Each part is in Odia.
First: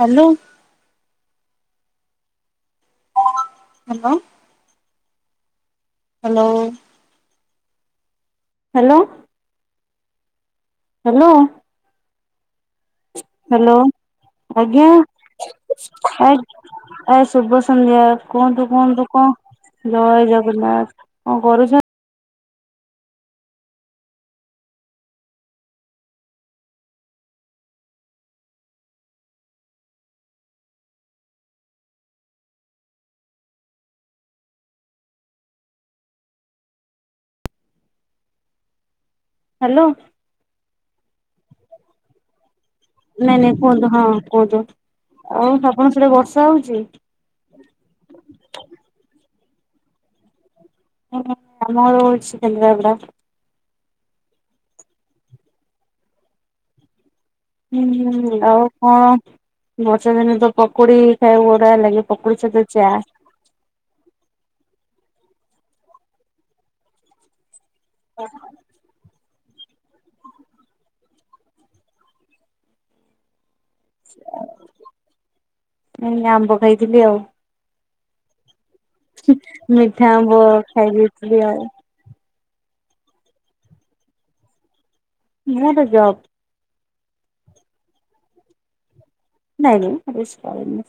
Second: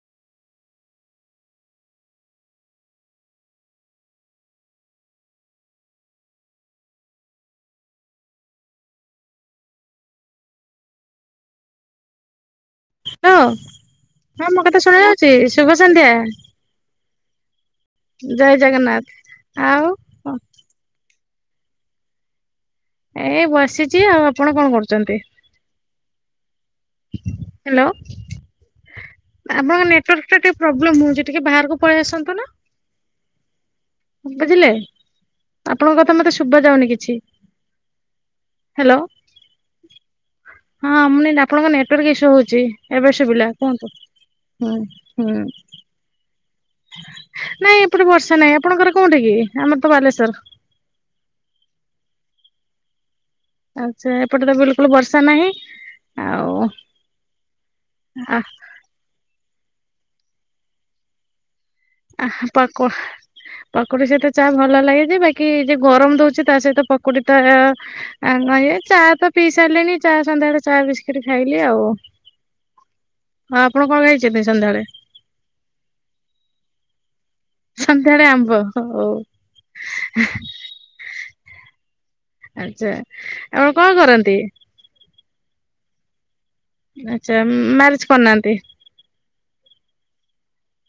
Hello. Hello. Hello. Hello. Hello. Hello ହଁ ମୋ କଥା ଆଜ୍ଞା ଶୁଣା ଯାଉଛି ଶୁଭ ସନ୍ଧ୍ୟା ଆ ଏ ଶୁଭ ସନ୍ଧ୍ୟା ଜୟ କୁହନ୍ତୁ ଜଗନ୍ନାଥ କୁହନ୍ତୁ ଆଉ କଣ ଜୟ ଜଗନ୍ନାଥ କଣ କରୁଛ ଏଇ ବସିଛି ଆଉ ଆପଣ କଣ କରୁଛନ୍ତି? ହ୍ୟାଲୋ। ଆପଣଙ୍କ ନେଟୱାର୍କରେ ଟିକେ ପ୍ରୋବ୍ଲେମ ହଉଛି ଟିକେ ବାହାରକୁ ପଳେଇ ଆସନ୍ତୁ ନୁ। ବୁଝିଲେ ଆପଣଙ୍କ କଥା ମତେ ଶୁଭ ଯାଉନି କିଛି। ହ୍ୟାଲୋ। ହ୍ୟାଲୋ। ହଁ ମୁଁ ଆପଣଙ୍କ ନେଟୱାର୍କ ଇସ୍ୟୁ ହଉଛି ଏବେ ନାଇଁ ସୁୁବିଲା ନାଇଁ କୁହନ୍ତୁ ହୁଁ ହୁଁ। କଣ ସେଟେ ବର୍ଷା ହଉଛି? ନାଇଁ ଏପଟେ ବର୍ଷା ନାଇଁ ଆପଣଙ୍କର କୋଉଠି କି ଆମର ତ ବାଲେଶ୍ଵର। [unintelligible] କେନ୍ଦ୍ରପଡା। ଆଛା ଏପଟେ ତ ବିଲକୁଲ ବର୍ଷା ନାହିଁ ଆଉ। ଆ ହୁଁ ଆଉ କଣ ବର୍ଷା ଦିନେ ତ ପକୁଡି ଖାଇକୁ ଭଡିଆ ଲାଗେ। ଆ ପକୁଡି ସହିତ ପାକ ଚା। ପକୁଡି ସହିତ ଚା ଭଲ ଲାଗେ ଯେ ବାକି ଯଏ ଗରମ ଦଉଛି ତା ସହିତ ପ ପକୋଡିତ ନାଇ ଚା ପିଇ ସାରିଲେଣି ଚା ସନ୍ଧ୍ୟାବେଳେ ଚା ବିସ୍କିଟ ଖାଇଲି ଆଉ। ହଁ ଆପଣ କଣ ହେଇଛନ୍ତି ସନ୍ଧ୍ୟାବେଳେ? ମୁଁ ଆମ୍ବ ଖାଇଥିଲି ଆଉ। ସନ୍ଧ୍ୟାଳେ ଆମ୍ବ। ହଉ ମିଠା ଆମ୍ବ ଖାଇ ଦେଇଥିଲି ଆଉ। ଆଛା ଏବେ କଣ କରନ୍ତି? Not job. ଆଚ୍ଛା ମ୍ୟାରେଜ କରନାହାନ୍ତି। ନାଇଁ ନାଇଁନ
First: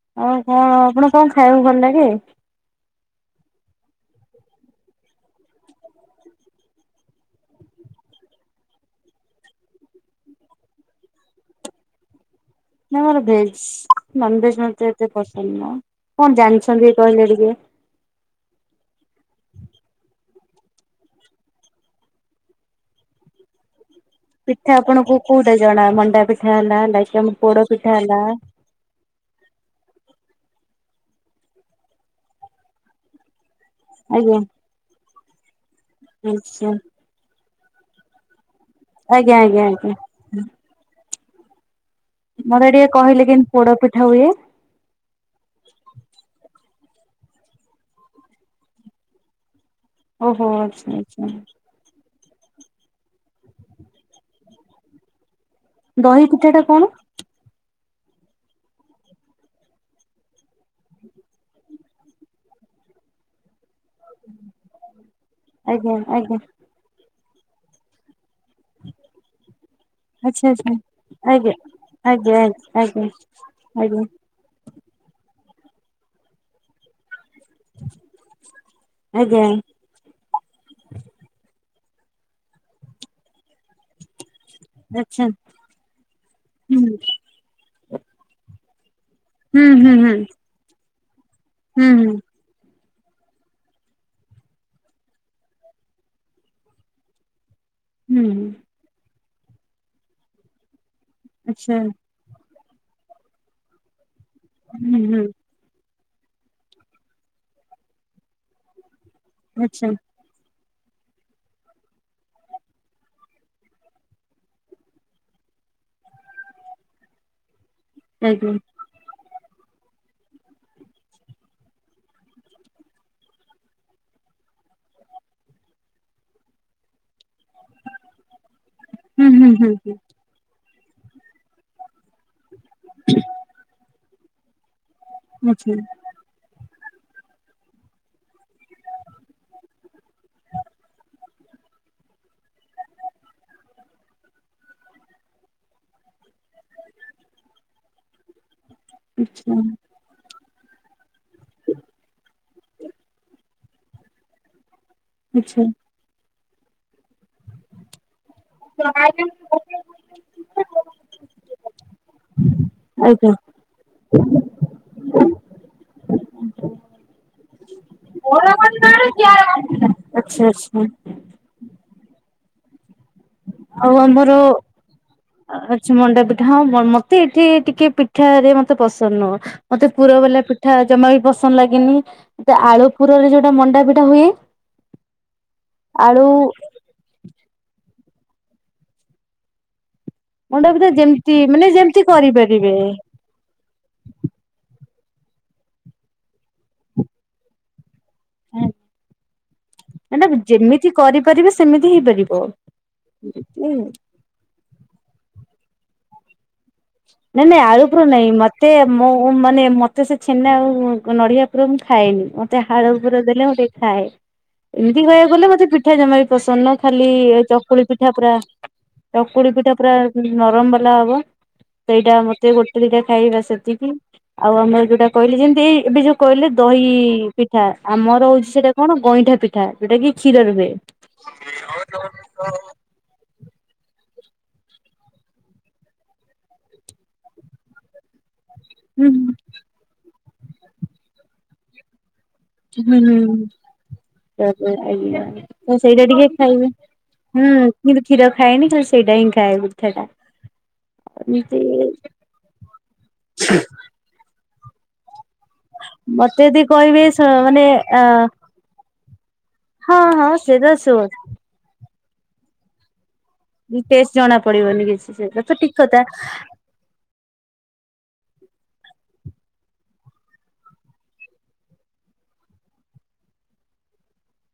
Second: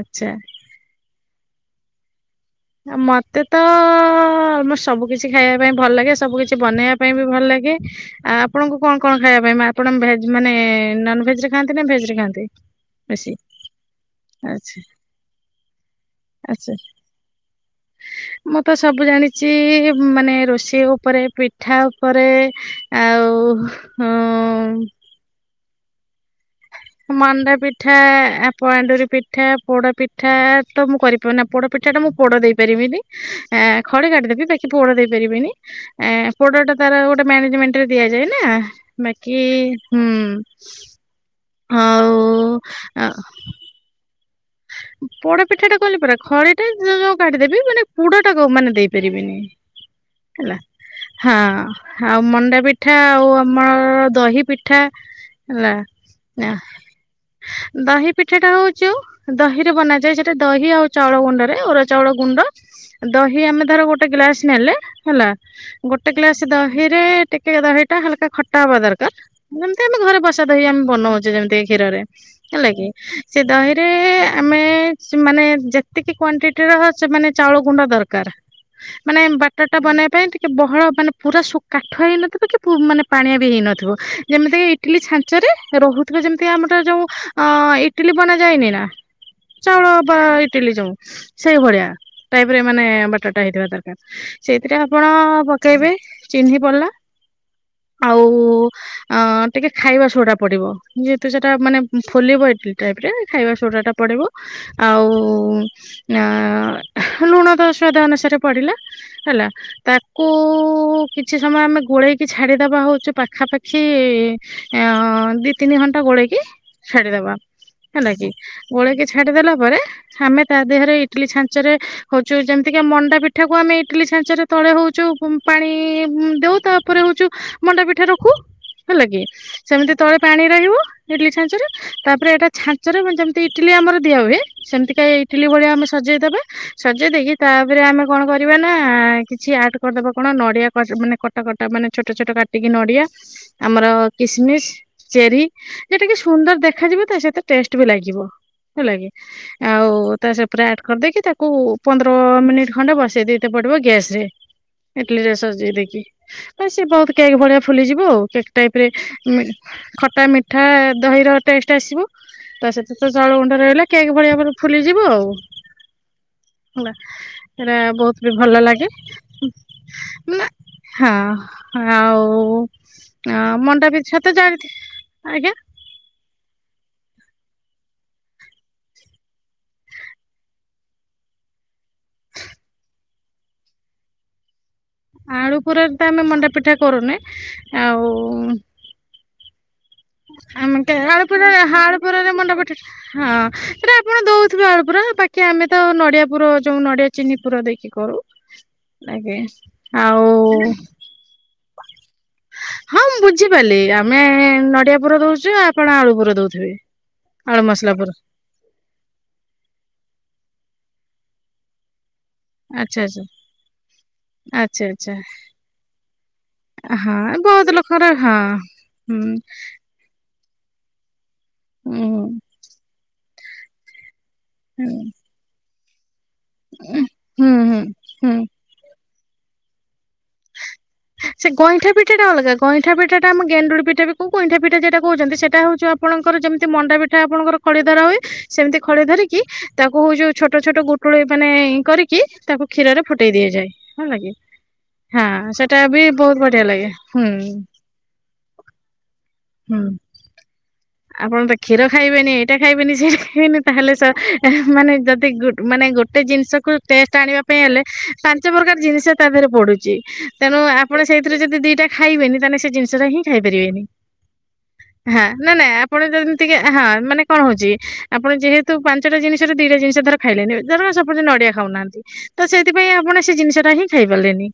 ଆଚ୍ଛା ଆଉ କଣ ଆପଣ କଣ ଖାଇବାକୁ ଭଲ ଲାଗେ? ମତେ ତମ ସବୁ କିଛି ଖାଇବା ପାଇଁ ଭଲ ଲାଗେ ସବୁ କିଛି ବନେଇବା ପାଇଁ ବି ଭଲ ଲାଗେ। ଆ ଆପଣଙ୍କୁ କଣ କଣ ଖାଇବା ପାଇଁ ଆପଣ ଭେଜ ମାନେ ନନ ଭେଜ ରେ ଖାଆନ୍ତି ନା ଭେଜ ରେ ଖାଆନ୍ତି? ନା ମୋର ବେଶୀ ଭେଜ ନନ ଭେଜ ଆଚ୍ଛା ମତେ ଏତେ ପସନ୍ଦ ନା କଣ ଆଚ୍ଛା। ଜାଣିଛନ୍ତି କହିଲେ ଟିକେ? ମୁଁ ତ ସବୁ ଜାଣିଛି ମାନେ ରୋଷେଇ ଉପରେ ପିଠା ଉପରେ ଆଉ। ହଁ। ପିଠା ଆପଣଙ୍କୁ କୋଉଟା ଜଣା ମଣ୍ଡା ପିଠା ହେଲା। ଲାଇକ ଆମ ମାଣ୍ଡା ପୋଡ ପିଠା ହେଲା ପଳାଣ୍ଡୁରି ପିଠା ପୋଡ ପିଠା ତ ମୁଁ କରିପାରି ନା ପୋଡ ପିଠା ଟା ମୁଁ ପୋଡ ଦେଇପାରିବିନି। ଖଳି ଆଜ୍ଞା। କାଟିଦବି ତାକି ପୋଡ ଦେଇ ପାରିବିନି ଆଚ୍ଛା ପୋଡଟା ତାର ଗୋଟେ ମାନେଜମେଣ୍ଟ ଦିଆଯାଏ ନା ବାକି ଆଜ୍ଞା ଆଜ୍ଞା ଆଜ୍ଞା ହୁଁ ହଉ ମୋର ଟିକେ କହିଲେ କେମିତି ପୋଡ ପିଠା ହୁଏ ପୋଡ ପିଠା ଟା କଲେ ପୁରରା ଖରେ ଟାଉ କାଠି ଦେବି ମାନେ ପୋଡ ଟା କ ମାନେ ଦେଇ ପାରିବିନି ଓହୋ ହେଲା ଆଚ୍ଛା ଆଚ୍ଛା ହଁ ଆଉ ମଣ୍ଡା ପିଠା ଆଉ ଆମର ଦହି ପିଠା ହେଲା ଦହି ନା ପିଠା ଟା କଣ? ଦହି ପିଠା ଟା ହଉଚୁ ଦହିରେ ବନାଯାଏ ସେଟା ଦହି ଆଉ ଚାଉଳ ଗୁଣ୍ଡରେ ଓର ଚାଉଳ ଗୁଣ୍ଡ ଦହି ଆମେ ଧର ଗୋ ଗୋଟେ ଗ୍ଲାସ ନେଲେ ହେଲା ଆଜ୍ଞା ଗୋଟେ ଆଜ୍ଞା ଗ୍ଲାସ ଦହିରେ ଟିକେ ଦହିଟା ହାଲକା ଖ ଟା ହବା ଦରକାର ଯେମିତି ଆମେ ଘରେ ବସା ଆଚ୍ଛା ଦହି ଜେମିତି ଆଚ୍ଛା ଆମେ ବନଉଛେ ଆଜ୍ଞା। ଯେମିତି କ୍ଷୀରରେ ଆଜ୍ଞା ହେଲା କିି ଆଜ୍ଞା ସେ ଦହ ଆଜ୍ଞା ଆମେ ସେମାନେ ଯେତିକି କ୍ଵଣ୍ଟିଟି ର ମାନେ ଚାଉଳ ଗୁଣ୍ଡା ଦରକାର ମାନେ ଆଜ୍ଞା ବାଟ ଟା ବନବା ପାଇଁ ଟିକେ ବହଳ ମାନେ ପୁରା ଶୁ କାଠ ହେଇନଥିବ କି ମାନେ ପାଣିଆ ବି ହେଇନଥିବ ଯେମିତିକା ଇଟିଲି ଆଚ୍ଛା ଛାଞ୍ଚରେ ରହୁଥିବା ଯେମିତି ଆମର ହୁଁ। ଯୋଉ ଅ ଇଟିଲି ବନା ଯାଏନି ନା ହୁଁ ଚାଉଳ ହୁଁ ହୁଁ ବା ଇଟିଲି ଯଉ ସେଇ ଭଳିଆ ହୁଁ ହୁଁ ଟାଇପ ରେ ମାନେ ବାଟାଟା ହେଇଥିବା ଦରକାର ସେଇଥିରେ ଆପଣ ପକେଇବେ ଚହ୍ନି ପଡିଲା ଆଉ ହୁଁ ଅ ଟିକେ ଖାଇବା ଶୋଟା ପଡିବ ଯେହେତୁ ସେଟା ଆଚ୍ଛା ମାନେ ଫୋଲିବ ଇଟଲିି ଟାଇପ ରେ ଖାଇବା ସୋଡ଼ାଟା ପଡ଼ିବ ହୁଁ ଆଉ ହୁଁ। ଲୁଣ ତ ଅ ସ୍ୱାଦା ଅନୁସାରେ ପଡ଼ିଲା ହେଲା ଆଚ୍ଛା ତାକୁ କୁ କିଛି ସମୟ ଆମେ ଗୋଳେଇକି ଛାଡିଦବା ହଉଛୁ ପାଖାପାଖି ଅ ଦି ତିନି ଘଣ୍ଟା ଗୋଳେଇକି ଛାଡ଼ିଦବା। ହେଲା କି ଆଜ୍ଞା ଗୋଳେଇକି ଛାଡିଦେଲା ପରେ ଆମେ ତା ଦେହରେ ଇଟିଲି ଛାଞ୍ଚରେ ହଉଛୁ ଯେମିତିକି ମଣ୍ଡା ପିଠା କୁ ଆମେ ଇଟିଲି ଛାଞ୍ଚରେ ତଳେ ହଉଛୁ ପାଣି ଦଉ ତାପରେ ହଉଛୁ ମଣ୍ଡା ପିଠା ରଖୁ ହେଲା କି ହୁଁ ହୁଁ ହୁଁ ସେମିତି ହୁଁ ତଳେ ପାଣି ରହିବ ଇଡଲି ଛାଞ୍ଚ ରେ ତାପରେ ଏଟା ଛାଞ୍ଚ ରେ ଯେମିତି ଇଟିଲି ଆମର ଦିଆ ହୁଏ ସେମିତିକା ଇଟିଲି ଭଳିଆ ଆଚ୍ଛା ଆମେ ସଜେଇଦବା ସଜେଇ ଦେଇକି ତାପରେ ଆମେ କଣ କରିବା ନା କିଛି ଆଡ କରିଦବା କଣ ନଡିଆ ମାନେ କଟା କଟ ମାନେ ଛୋଟ ଛୋଟ କାଟିକି ନଡିଆ ଆମର କିସମିସ ଚେରି ଯ ଟିକେ ସୁନ୍ଦର ଦେଖାଯିବ ତ ସେଥ ଟେଷ୍ଟ ବି ଲାଗିବ ହେଲା କି ଆଚ୍ଛା ଆଉ ତ ଶ ପୁରା ଆଡ କରିଦେଇକି ତାକୁ ପନ୍ଦର ମିନିଟ୍ ଖଣ୍ଡେ ବସେଇ ଦେଇତ ପଡିବ ଗ୍ୟାସ ରେ ଇଡଲି ରେ ଆଚ୍ଛା। ସଜେଇ ଦେଇକି ସି ବହୁତ କେକ୍ ଭଳିିଆ ଫୁଲିଯିବ ଆଉ କେକ୍ ଆଜ୍ଞା। ଟାଇପରେ ଖଟା ମିଠା ଦହିର ଟେଷ୍ଟ ଆସିବ ତ ସେତ ତ ଆଚ୍ଛା ଜଉଳ ଗୁଣ୍ଡ ରହିଲା କେକ୍ ଭଳିଆ ଭାବରେ ଫୁଲିଯିବ ଆଉ ହେଲା ସେଟା ବହୁତ ବି ଭଲ ଲାଗେ ମ ଆଚ୍ଛା ହଁ ଆଉ ଆଉ ମଣ୍ଡାପ ଆମର ସତ ଜାଣି ଆଜ୍ଞା ଆଚ୍ଛା ମଣ୍ଡା ପିଠା ହଁ ମତେ ଏଠି ଟିକେ ପିଠାରେ ମତେ ପସନ୍ଦ ନୁହଁ ମତେ ପୁର ବଲା ପିଠା ଜମା ବି ପସନ୍ଦ ଲାଗେନି ଆଳୁ ପୁରରେ ଯୋଉଟା ମଣ୍ଡାପିଟା ହୁଏ ଆଳୁ ପୁରାରେ ତ ଆମେ ଆଳୁ ମଣ୍ଡା ପିଠା କରୁନେ ଆଉ ମଣ୍ଡା ଆମ ପିଠା ଯେମିତି କେଳପୁରରେ ମାନେ ଯେମିତି ହାଳପୁରରେ ମୁଣ୍ଡ କରିପାରିବେ। ପଠ ହଁ ସେଇଟା ଆପଣ ଦଉଥିବେ ଆଳୁ ପୁର ବାକି ଆମେ ତ ନଡ଼ିଆ ପୁର ଯୋଉ ନଡ଼ିଆ ଚିନି ପୁର ଦେଇକି କରୁ। ଲାଗେ ମାନେ ଆଉ ଯେମିତି କରିପାରିବେ ସେମିତି ହେଇପାରିବ। ହଁ ମୁଁ ବୁଝିପାରିଲି ଆମେ ନଡିଆ ପୁର ଦଉଛୁ ଆପଣ ଆଳୁ ପୁର ଦଉଥିବେ। ନାଇଁ ଆଳୁ ନାଇଁ ମସଲା ଆଳୁପୁର ପୁର ନାଇଁ ମତ୍ ତେ ମୁଁ ମାନେ ମତେ ସେ ଛେନା ଆଉ ନଡିଆ ପୁର ମୁଁ ଖାଏନି। ମତେ ଆଳୁ ଆଚ୍ଛା ପୁର ଆଚ୍ଛା ଦେଲେ ମୁଁ ଟିକେ ଖାଏ। ଆଚ୍ଛା ଏମିତି ଆଚ୍ଛା କହିବାକୁ ଗଲେ ମତେ ପିଠା ଜମା ବି ପସନ୍ଦ ନୁହଁ ଖାଲି ହଁ ବହୁତ ଚକୁଳି ଲୋକର ପିଠା ପୁରା। ହଁ। ହୁଁ ଚକୁଳି ପିଠା ପୁରା ନରମ ବାଲା ହବ। ସେଇଟା ମତେ ଗୋଟେ ଦିଟା ଖାଇବି ବାସ୍ ସେତିକି ଆଉ ଆମର ହୁଁ ଯୋଉଟା କହିଲି ଯେମିତି ଏଇ ଏବେ ଯୋଉ। କହିଲେ ଦହି ହୁଁ ହୁଁ ପିଠା ହୁଁ ଆମର ହୁଁ। ହଉଛି ସେଇଟା କଣ ଗଇଁଠା ପିଠା ଯୋଉଟା କି କ୍ଷୀର ରେ ହୁଏ। ସେ ଗଇଁଠା ପିଠା ଟା ଅଲଗା ଗଇଁ ଗଇଁଠା ପିଠାଟା ଆମେ ଗେଣ୍ଡୁଳି ପିଠା ବି କହୁ ଗଇଁଠା ପିଠା ଯେଟା କହୁଛନ୍ତି ସେଟା ହେଉଛି ଆପଣଙ୍କର ଯେମିତି ମଣ୍ଡା ପିଠା ଆପଣଙ୍କର। ଖଳି ଧରା ହୁଏ ସେମିତି ଖଳି ହୁଁ ଧରିକି ତାକୁ ହଉଛି ଯୋଉ ଛୋଟ ଛୋଟ ଗୁଟୁଳି ମାନେ କରିକି। ତାକୁ ହୁଁ କ୍ଷୀରରେ ଫୁଟେଇ ହୁଁ ଦିଆଯାଏ ହେଲା କିି ତାପରେ ଆଜ୍ଞା ହାଁ ସେ। ତ ସେଟା ବି ସେଇଟା ଟିକେ ବହୁତ ବଢିଆ ଖାଇବେ। ଲାଗେ ହୁଁ। କିନ୍ତୁ କ୍ଷୀର ଖାଏନି ଖାଲି ସେଇଟା ହିଁ ଖାଏ ହୁଁ ପିଠା ଟା। ଆପଣ ତ ଏମତି କ୍ଷୀର ଖାଇବେନି ଏଇଟା ଖାଇବେନି ସେଇଟା ଖାଇବେନି ତାହେଲେ ସ ମାନେ ଯଦି ଗୁ ମାନେ ଗୋଟେ ମତେ ଯଦି ଜିନିଷକୁୁ କହିବେ ଟେଷ୍ଟ ଆଣିବା ପାଇଁ ମାନେ ହେଲେ ଅ ପାଞ୍ଚ ପ୍ରକାର ଜିନିଷ ତା ଦେହରେ ପଡୁ ଚି ହଁ ହଁ ତେଣୁ ସେଟା ସୋର୍ ଆପଣ ସେଇଥିରେ ଯଦି ଦିଟା ଖାଇବେନି ତାହେଲେ ସେ ଜିନିଷଟା ହିଁ। ଖାଇପାରିବେନି ଟେଷ୍ଟ ଜଣା ପଡିବନି କିଛି ସେଟା ତ ଠିକ୍ କଥା। ଯେ ହାଁ ମାନେ କଣ ହଉଛି ଆପଣ ଯେହେତୁ ପାଞ୍ଚଟା ଜିନିଷରେ ଦିଟା ଜିନିଷ ଧର ଖାଇଲେନି ଧର ସପୋଜ୍ ନଡିଆ। ଖାଉନାହାନ୍ତି ତ ସେଥିପାଇଁ ଆପଣ ସେ ଜିନିଷ ଟା ହିଁ ଖାଇ ପାରିଲେନି।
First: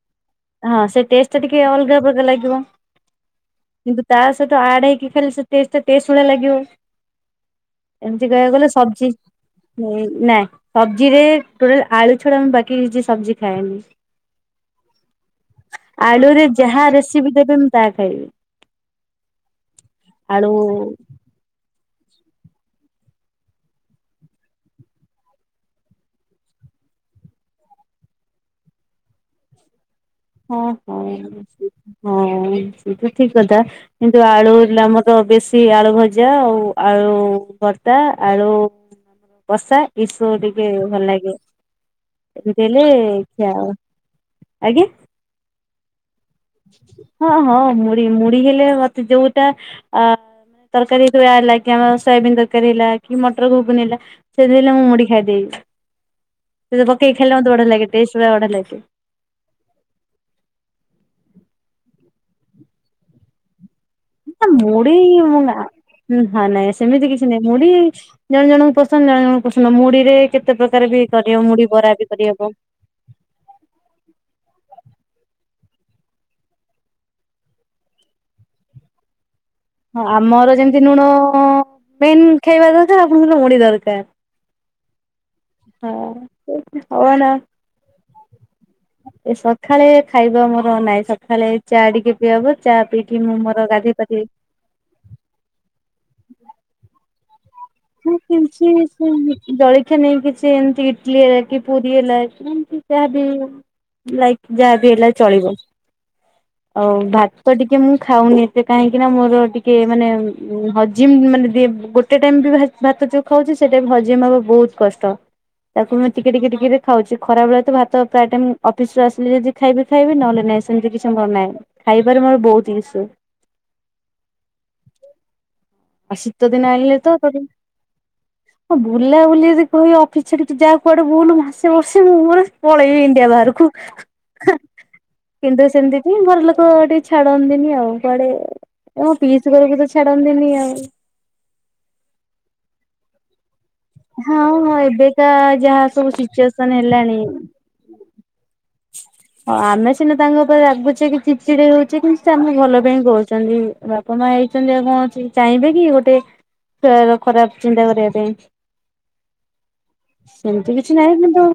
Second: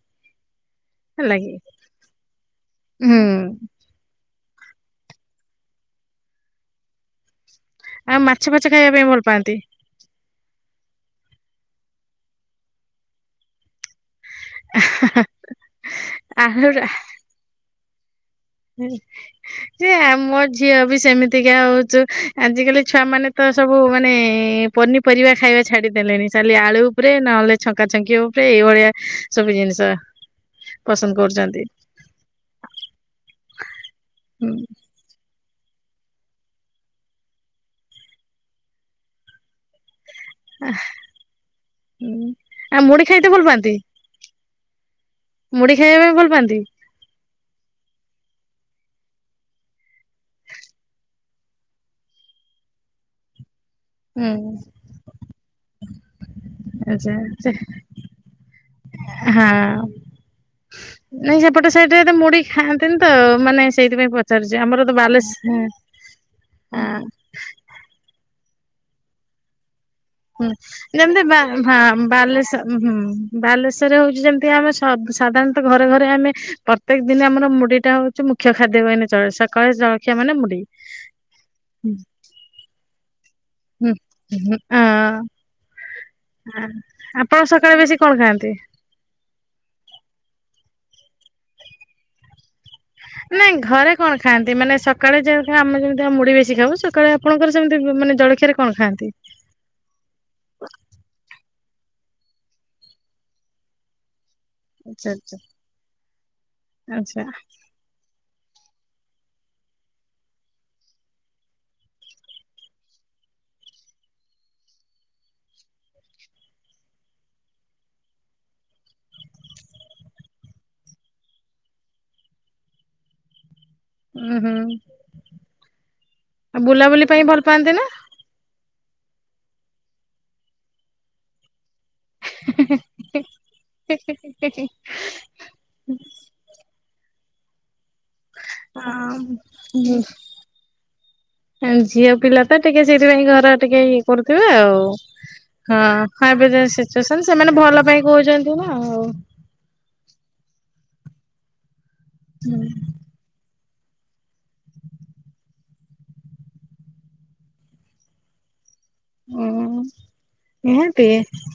ହଁ ସେ ଟେଷ୍ଟ ହେଲା ଟା କି। ଟିକେ ଅଲଗା ପ୍ରକାର ଲାଗିବ। ହୁଁ କିନ୍ତୁ ତା ସହିତ ଆଡ ହେଇକି ଖାଇଲେ ସେ ଟେଷ୍ଟ୍ ଟା ଟେଷ୍ଟ ଭଳିଆ ଲାଗିବ। ଆଉ ଏମିତି ମାଛ କହିବାକୁ ଫାଛ ଗଲେ ଖାଇବା ପାଇଁ ସବଜି। ଭଲ ପାଆନ୍ତି ହୁଁ ନାଇ ସବଜି ରେ ଟୋଟାଲ ଆଳୁ ଛଡା ମୁଁ ବାକି କିଛି ସବଜି ଖାଏନି। [unintelligible] ଆଳୁରେ ଯାହା ଆହୁରି ରେସିପି ଦେବେ ମୁଁ ତାହା ଖାଇବି। ହେ ସେ ମୋ ଝିଅ ଆଳୁ ବି ସେମିତିକା ହଉଛୁ। ଆଜିକାଲି ଛୁଆ ମାନେ ତ ସବୁ ମାନେ ପନିପରିବା ଖାଇବା ଛାଡିଦେଲେଣି ଖାଲି ଆଳୁ। ଉପରେ ନହେଲେ ଛଙ୍କା ଛଙ୍କି ଉପରେ ଏଇଭଳିଆ ସବୁ ଜିନିଷ। ହଁ ହଁ ପସନ୍ଦ କରୁଛନ୍ତି। ହଁ ସେତ ଠିକ କଥା କିନ୍ତୁ ଆଳୁ ହୁଁ ହେଲେ ଆମର। ତ ବେଶୀ ଆଳୁ ଭଜା ଆଉ ଆଳୁ ଭର୍ତା ଆଳୁ। କସା ଏସବୁ ଟିକେ ଭଲ ଲାଗେ। ହୁଁ ଏମିତି ଆଉ ହେଲେ ମୁଢି ଖାଇତେ ଭଲ ଖିଆ ହବ ପାଆନ୍ତି ଆଜ୍ଞା। ମୁଢି ଖାଇବା ପାଇଁ ଭଲ ପାଆନ୍ତି। ହଁ ହଁ ମୁଢ଼ି ମୁଢି ହେଲେ ମତେ ଯୋଉଟା ଆ। ତରକାରୀ ହେଗୁରା ହେଲା କି ଆମର ସୋୟାବିନ୍ ତରକାରୀ ହେଲା କି ମଟର ଘୁଗୁନି ହେଲା। ହୁଁ ସେମିତି ହେଲେ ମୁଁ ମୁଢ଼ି ଖାଇଦେବି ସେ ଯୋଉ ପକେଇକି ଖାଇଲେ ମତେ ବଢିଆ ଲାଗେ ଟେଷ୍ଟ ପୁରା ବଢିଆ ଲାଗେ। ହାଁ ନାଇଁ ସେପଟ ସାଇଟ୍ ରେ ଏତେ ମୁଢ଼ି ଖାଆନ୍ତିନି ତ ମାନେ। ସେଇଥିପାଇଁ ନା ପଚାରୁଛି ଆମର ତ ମୁଢି ବାଲେଶ ମୁଁ ଖାଏ ହଁ ନାଇଁ ସେମିତି କିଛି କିଛି ନାହିଁ ମୁଢି ଜଣ ଜଣଙ୍କୁ ପସନ୍ଦ ଜଣ ଜଣଙ୍କୁ ପସନ୍ଦ ନୁହଁ ମୁଢି ରେ। ହୁଁ କେତେ ପ୍ରକାର ବି କରିହବ ମୁଢ଼ି ବରା ବି କରିହବ। ଉଁ ହୁଁ ବାଲେଶ୍ୱରରେ ହଉଛି ଯେମିତି ଆମେ ସ ସାଧାରଣତଃ ଘରେ ଘରେ ଆମେ। ପ୍ରତ୍ୟେକ ଦିନ ଆମ ମୁଡିଟା ହଉଛି ମୁଖ୍ୟ ଖାଦ୍ୟ କହିଲେ ଚଳେ। ସକାଳେ ହଁ ଜଳଖିଆ ମାନେ ଆମର ମୁଢି। ଯେମିତି ଲୁଣ ମେନ୍ ଖାଇବା ଦରକାର ଆପଣଙ୍କର ମୁଡ଼ି ହୁଁ ଦରକାର। ହୁଁ ହଁ। ଅଁ ହଉ ନା ଆପଣ ସକାଳେ ବେଶୀ କଣ ଖାଆନ୍ତି। ଏ ସଖାଳେ ଖାଇବା ମୋର ନାହିଁ ସଖାଳେ। ଚା ଟିକେ ପିଆ ହେବ ଚା ପିଇକି ମୁଁ ମୋର ଗାଧେଇ ପାଧେଇ ଖାନ୍ତି ମାନେ ସକାଳେ ଯେମିତି ଆମେ ଯେମିତି ମୁଡି ବେଶୀ ଖାଉ ସକାଳେ ଆପଣଙ୍କର ସେମିତି ମୁଁ ମାନେ ଜଳଖିଆରେ କିଛି କଣ ଖାଆନ୍ତି? ଜଳଖିଆ ନେଇ କିଛି ଏମତି ଇଟଲି ହେଲା କି ପୁରୀ ହେଲାମତି ଯହା ବି ଲାଇକ୍ ଯାହାବି ହେଲା ଆଚ୍ଛା ଆଚ୍ଛା ଚଳିବ ଆଉ ଆଚ୍ଛା ଭାତ ଟିକେ ଟିକେ ମୁଁ ଖାଉନି ଏତେ କାହିଁକି ନା ମୋର ଟିକେ ମାନେ ହଜିମ ମାନେ ଦି ଗୋଟେ ଟାଇମ ବି ଭା ଭାତ ଯୋଉ ଖାଉଛି ସେଟା ଭଜି ମବା ବହୁତ କଷ୍ଟ। ତାକୁ ମୁଁ ଟିକେ ଟିକେ ଟିକେରେ ଖାଉଛି ଖରା ବେଳେ ତ ଭାତ ପ୍ରାୟ ଟାଇମ ଅଫିସ ରୁ ଆସିଲି ଯଦି ଖାଇବି ଖାଇବି ନହେଲେ ନାହିଁ ସେମିତି କିଛି ମୋର ନାହିଁ ଖାଇବାରେ ମୋର ବହୁତ ଇଶୁ। ଉୁଁ ହୁଁ ଶୀତ ଆଉ ଦିନ ବୁଲାବୁଲି ପାଇଁ ଭଲ ପାଆନ୍ତି ନା। ହଁ ବୁଲା ବୁଲି ଯି କହିବ ଅଫିସ ଛାଡେ ଯା କୁଆଡେ ବୁଲୁ ତେ ବର୍ଷେ ମୁଁ ମୋର ପଳେଇବି ଇଣ୍ଡିଆ ବାହାରକୁ। କିନ୍ତୁ ସେମିତି କି ଘର ଲୋକ ଟିକେ ଛାଡ଼ନ୍ତିନି ଆଉ। କଆଡେମୋ ପିସ୍ ଘରକୁ ତ ଛାଡନ୍ତିନି ଆଉ। ଝିଅ ପିଲା ତ ଟିକେ ସେଇଥିପାଇଁ ଘର ଟିକେ ଇଏ କରୁଥିବେ ହଁ ହଁ ଆଉ ଏବେକା ହଁ ଯାହା ସବୁ ସିଚୁଏସନ ଏବେଯୋଉ ହେଲାଣି ସିଚୁଆସଂନ ସେମାନେ ଭଲ ପାଇଁ କହୁଛନ୍ତି। [unintelligible] ଆଉ। ହଁ ଆମେ ସିନା ତାଙ୍କ ଉପରେ ରାଗୁଛେ କି ଚିଚିଡେ ହଉଛେ କିନ୍ତ ସେ ଆମେ ଭଲ ପାଇଁ କହୁଛନ୍ତି ବା ପ ମା ହେଇଛନ୍ତି ଆଉ କଣ ଅଛି ଚାହିଁବେ କି ଗୋଟେ ଖରାପ ଚିନ୍ତା କରିବା ପାଇଁ। ହୁଁ ସେମିତି କିଛି ନିହାତି ନାହିଁ କିନ୍ତୁ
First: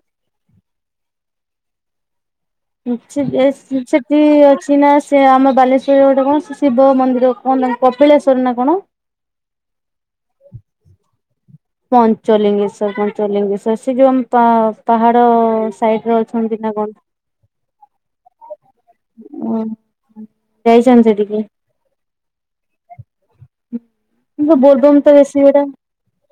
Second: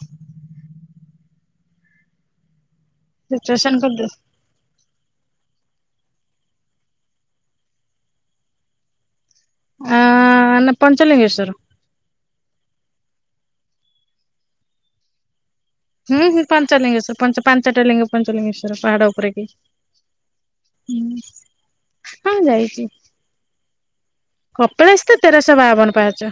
କିଛି ଯେ ସିଚୁଏସନ କରିଦେ ସେଠି ଅଛି ନା ସେ ଆମ ବାଲେଶ୍ଵରରେ ଗୋଟେ କଣ ଶିବ ମନ୍ଦିର କଣ ନା କପିଳେଶ୍ଵର ନା କଣ। ଆ ପଞ୍ଚଲିଙ୍ଗେଶ୍ଵର। ପଞ୍ଚଲିଙ୍ଗେଶର ପଞ୍ଚଲିଙ୍ଗେଶର ସେ ଯୋଉ ଆମ ପା ପାହାଡ ସାଇଡ ରେ ହୁଁ ହୁଁ ଅଛନ୍ତି ନା କଣ। ପଞ୍ଚଲିଙ୍ଗେଶ୍ୱର ପଞ୍ଚ ପାଞ୍ଚଟା ଲିଙ୍ଗ ପଞ୍ଚଲିଙ୍ଗେଶ୍ଵର ପାହାଡ ଉପରେ କି ହଁ। ଯାଇଛନ୍ତି ସେଠିକି ହଁ ଯାଇଛି କିନ୍ତୁ ବୋଲବମ୍ କପଳାଶ ତ ବେଶୀ ତେରଶହ ଗୋଟା ବାବନ ପାହାଚ।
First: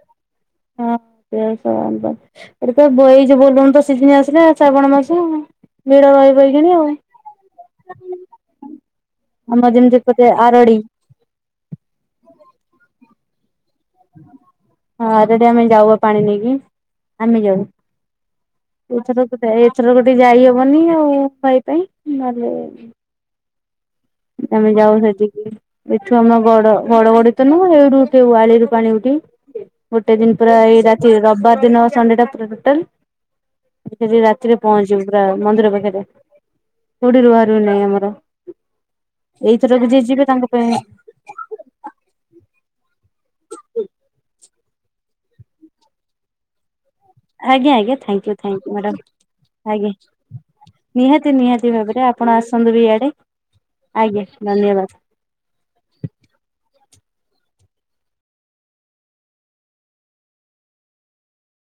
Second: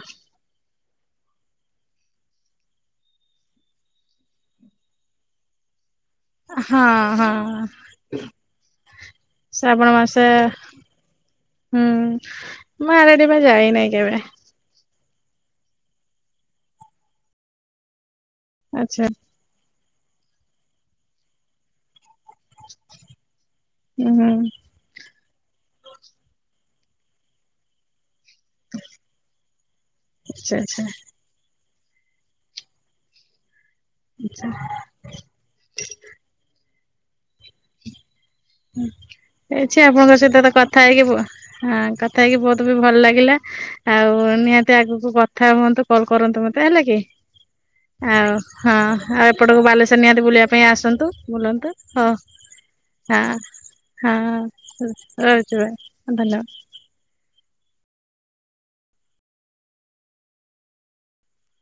ହଁ ସେ ସ [unintelligible] ଏଠି ତ ବୋ ଏଇ ଯୋଉ ବୋଲ ବମ ତ ସିିଜିନି ଆସିଲା ଶ୍ରାବଣ ମାସ ଭିଡ ରହି ବ। ହଁ ହଁ। ଆମର ଶ୍ରାବଣ ଯେମିତି ମାସ ଏପଟେ ଆରଡି ହୁଁ ମୁ ଆରେଡି ପାଇଁ ଯାଇନହିଁ। ହଁ ଆରେଡି ଆମେ ଯାଉ ପାଣି ନେଇକି ଆମେ ଯାଉ। ଆଚ୍ଛା ଏଥର ଏଥର ଗୋଟେ ଯାଇହବନି ଆଉ ଭାଇ ପାଇଁ ଭ ହୁଁ। ଆମେ ଯାଉ ସେଠିକି ଏଠୁ ଆମ ଗଡ ଘଡ ଗଡି ତ ନୁଅ ହେଇଠୁ ସେ ଆ ପାଣି ଉଠି ଗୋଟେ ଦିନ ଆଚ୍ଛା ପୁରା ଏଇ ଆଚ୍ଛା ରାତିରେ ରବିବାର ଦିନ ସଣ୍ଡେ ଟା ପୁରା ଟୋଟାଲ ସେଠି ଆଚ୍ଛା ରାତିରେ ପହଞ୍ଚ ଞ୍ଚି ମ ପୁରା ମନ୍ଦିର ପାଖରେ ହୁଡିରୁ ବାହାରିଵ ନାହିଁ ଆମର। ଏଛି ଏଇଥରକୁ ଯିଏ ଆପଣଙ୍କ ଯିବେ ସହିତ ତାଙ୍କ ତ ପାଇଁ କଥା ହେଇକି ପୁଅ। ହଁ କଥା ହେଇକି ବହୁତ ବି ଭଲ ଲାଗିଲା ଆଉ ନିହାତି ତି ମୋତେ ଆଗକୁ କଥା ହୁଅନ୍ତୁ କଲ୍ କରନ୍ତୁ ମତେ ହେଲା କି। ଆଜ୍ଞା ଆଜ୍ଞା ଥ୍ୟାଙ୍କୟୁ ଆଉ ଥ୍ୟାଙ୍କୟୁ ହଁ ମ୍ୟାଡ଼ାମ ଆଉ ଏପଟକୁ ଆଜ୍ଞା ବାଲେଶ୍ୱର ନିହାତି ବୁଲିବା ପାଇଁ ଆସନ୍ତୁ ନିହାତି ନିହାତି ବୁଲନ୍ତୁ ଭାବରେ ହଁ। [unintelligible] ହଁ ଆଜ୍ଞା ହଁ ଧନ୍ୟବାଦ। ରହୁଛି ବା ଏ ଧନ୍ୟବାଦ।